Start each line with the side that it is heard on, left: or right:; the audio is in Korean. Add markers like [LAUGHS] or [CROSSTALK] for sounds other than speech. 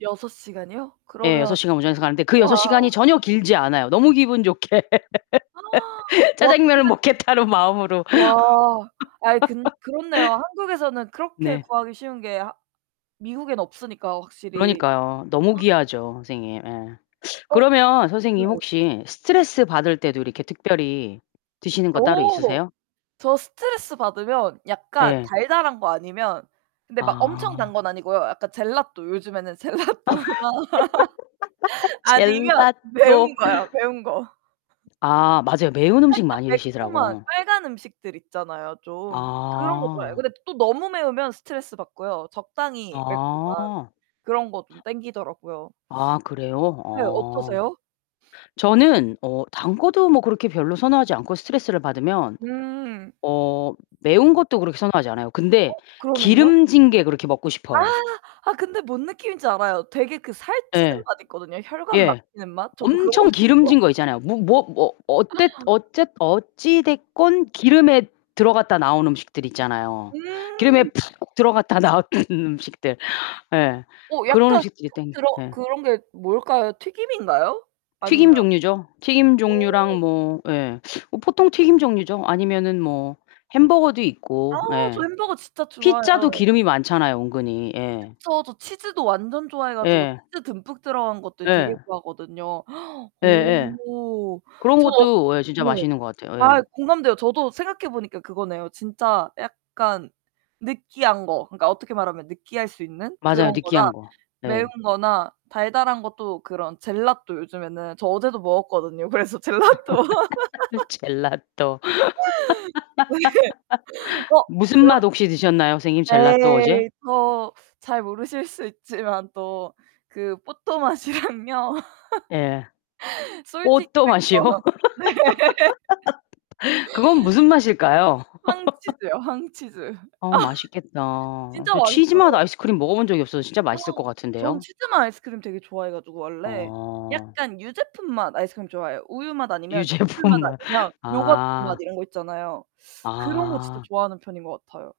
right: 6 시간이요?
left: 예, 6
right: 그러면
left: 시간 운전해서 가는데 그
right: 와.
left: 6 시간이 전혀 길지 않아요. 너무 기분 좋게.
right: [GASPS] 와 근데
left: 짜장면을 먹겠다는 마음으로.
right: 와 아이 그 그렇네요. 한국에서는
left: [LAUGHS]
right: 그렇게
left: 네.
right: 구하기 쉬운 게 하 미국엔 없으니까 확실히.
left: 그러니까요. 너무
right: [GASPS]
left: 귀하죠, 선생님. 예.
right: 어
left: 그러면
right: 네.
left: 선생님 혹시 스트레스 받을 때도 이렇게 특별히 드시는 거 따로
right: 오.
left: 있으세요?
right: 저 스트레스 받으면 약간
left: 예.
right: 달달한 거 아니면 근데 막 엄청 단
left: 아.
right: 건 아니고요. 약간 젤라또. 요즘에는 젤라또나 [LAUGHS]
left: [LAUGHS]
right: 아니면 매운
left: 젤라또.
right: 거요, 매운 거.
left: 아 맞아요. 매운 음식
right: 살짝
left: 많이
right: 매콤한
left: 드시더라고요.
right: 빨간 음식들 있잖아요, 좀. 그런 거 좋아해요.
left: 아.
right: 근데 또 너무 매우면 스트레스 받고요. 적당히 매콤한
left: 아.
right: 그런 거 좀 당기더라고요.
left: 아 그래요?
right: 네,
left: 어.
right: 어떠세요?
left: 저는 어 단 거도 뭐 그렇게 별로 선호하지 않고 스트레스를 받으면
right: 음.
left: 어 매운 것도 그렇게 선호하지 않아요. 근데
right: 어, 그러면요?
left: 기름진 게 그렇게 먹고
right: 아
left: 싶어요.
right: 아 근데 뭔 느낌인지 알아요. 되게 그 살찌는
left: 예.
right: 맛 있거든요. 혈관
left: 예.
right: 막히는 맛. 저도 그런 거
left: 엄청
right: [UNINTELLIGIBLE]
left: 기름진 거 있잖아요. 뭐 뭐 뭐 어땠 어쨌 어찌됐건 기름에 들어갔다 나온 음식들 있잖아요. 기름에
right: 음.
left: 푹 들어갔다 나온 음식들. 예.
right: 어
left: 그런
right: 약간
left: 음식들이
right: [UNINTELLIGIBLE]
left: 당겨
right: 들어
left: 네.
right: 그런 게 뭘까요? 튀김인가요? 아니면
left: 튀김 종류죠. 튀김
right: 어.
left: 종류랑 뭐 예, 뭐 보통 튀김 종류죠. 아니면은 뭐 햄버거도
right: 아
left: 있고
right: 저
left: 예.
right: 햄버거 진짜
left: 피자도
right: 좋아해요.
left: 기름이 많잖아요, 은근히. 예.
right: 저, 저 치즈도 완전 좋아해 가지고
left: 예.
right: 치즈 듬뿍 들어간 것들 되게
left: 네.
right: 좋아하거든요.
left: 예예.
right: 오
left: 그런
right: 전 어
left: 것도 예 진짜
right: 네.
left: 맛있는 것 같아요. 예.
right: 아 공감돼요. 저도 생각해 보니까 그거네요. 진짜 약간 느끼한 거. 그러니까 어떻게 말하면 느끼할 수 있는
left: 맞아요,
right: 그런 거나
left: 느끼한 거.
right: 매운
left: 네.
right: 거나 달달한 것도 그런 젤라또 요즘에는 저 어제도 먹었거든요. 그래서 젤라또.
left: [LAUGHS]
right: [LAUGHS]
left: 젤라또
right: [LAUGHS] 네. 어,
left: [LAUGHS] 무슨
right: 그런
left: 맛 혹시 드셨나요? 선생님, 젤라또 어제?
right: 에이, 또 잘 모르실 수 있지만 또 그 뽀또맛이랑요.
left: 예.
right: 솔티드
left: 뽀또맛이요.
right: 크래커. 네.
left: [LAUGHS] 그건 무슨 맛일까요? [LAUGHS]
right: 황치즈요 황치즈. [LAUGHS]
left: 아 맛있겠다.
right: 진짜
left: 저 치즈맛
right: 맛있어요.
left: 아이스크림 먹어 본 적이 없어서 진짜 맛있을 것
right: [GASPS] 저는
left: 같은데요.
right: 치즈맛 아이스크림 되게 좋아해 가지고 원래
left: 어.
right: 약간 유제품 맛 아이스크림 좋아해요. 우유맛 아니면 치즈맛
left: 유제품맛.
right: 아니면
left: 아.
right: 요거트맛 이런 거 있잖아요. 그런 거 진짜
left: 아.
right: 좋아하는 편인 것 같아요.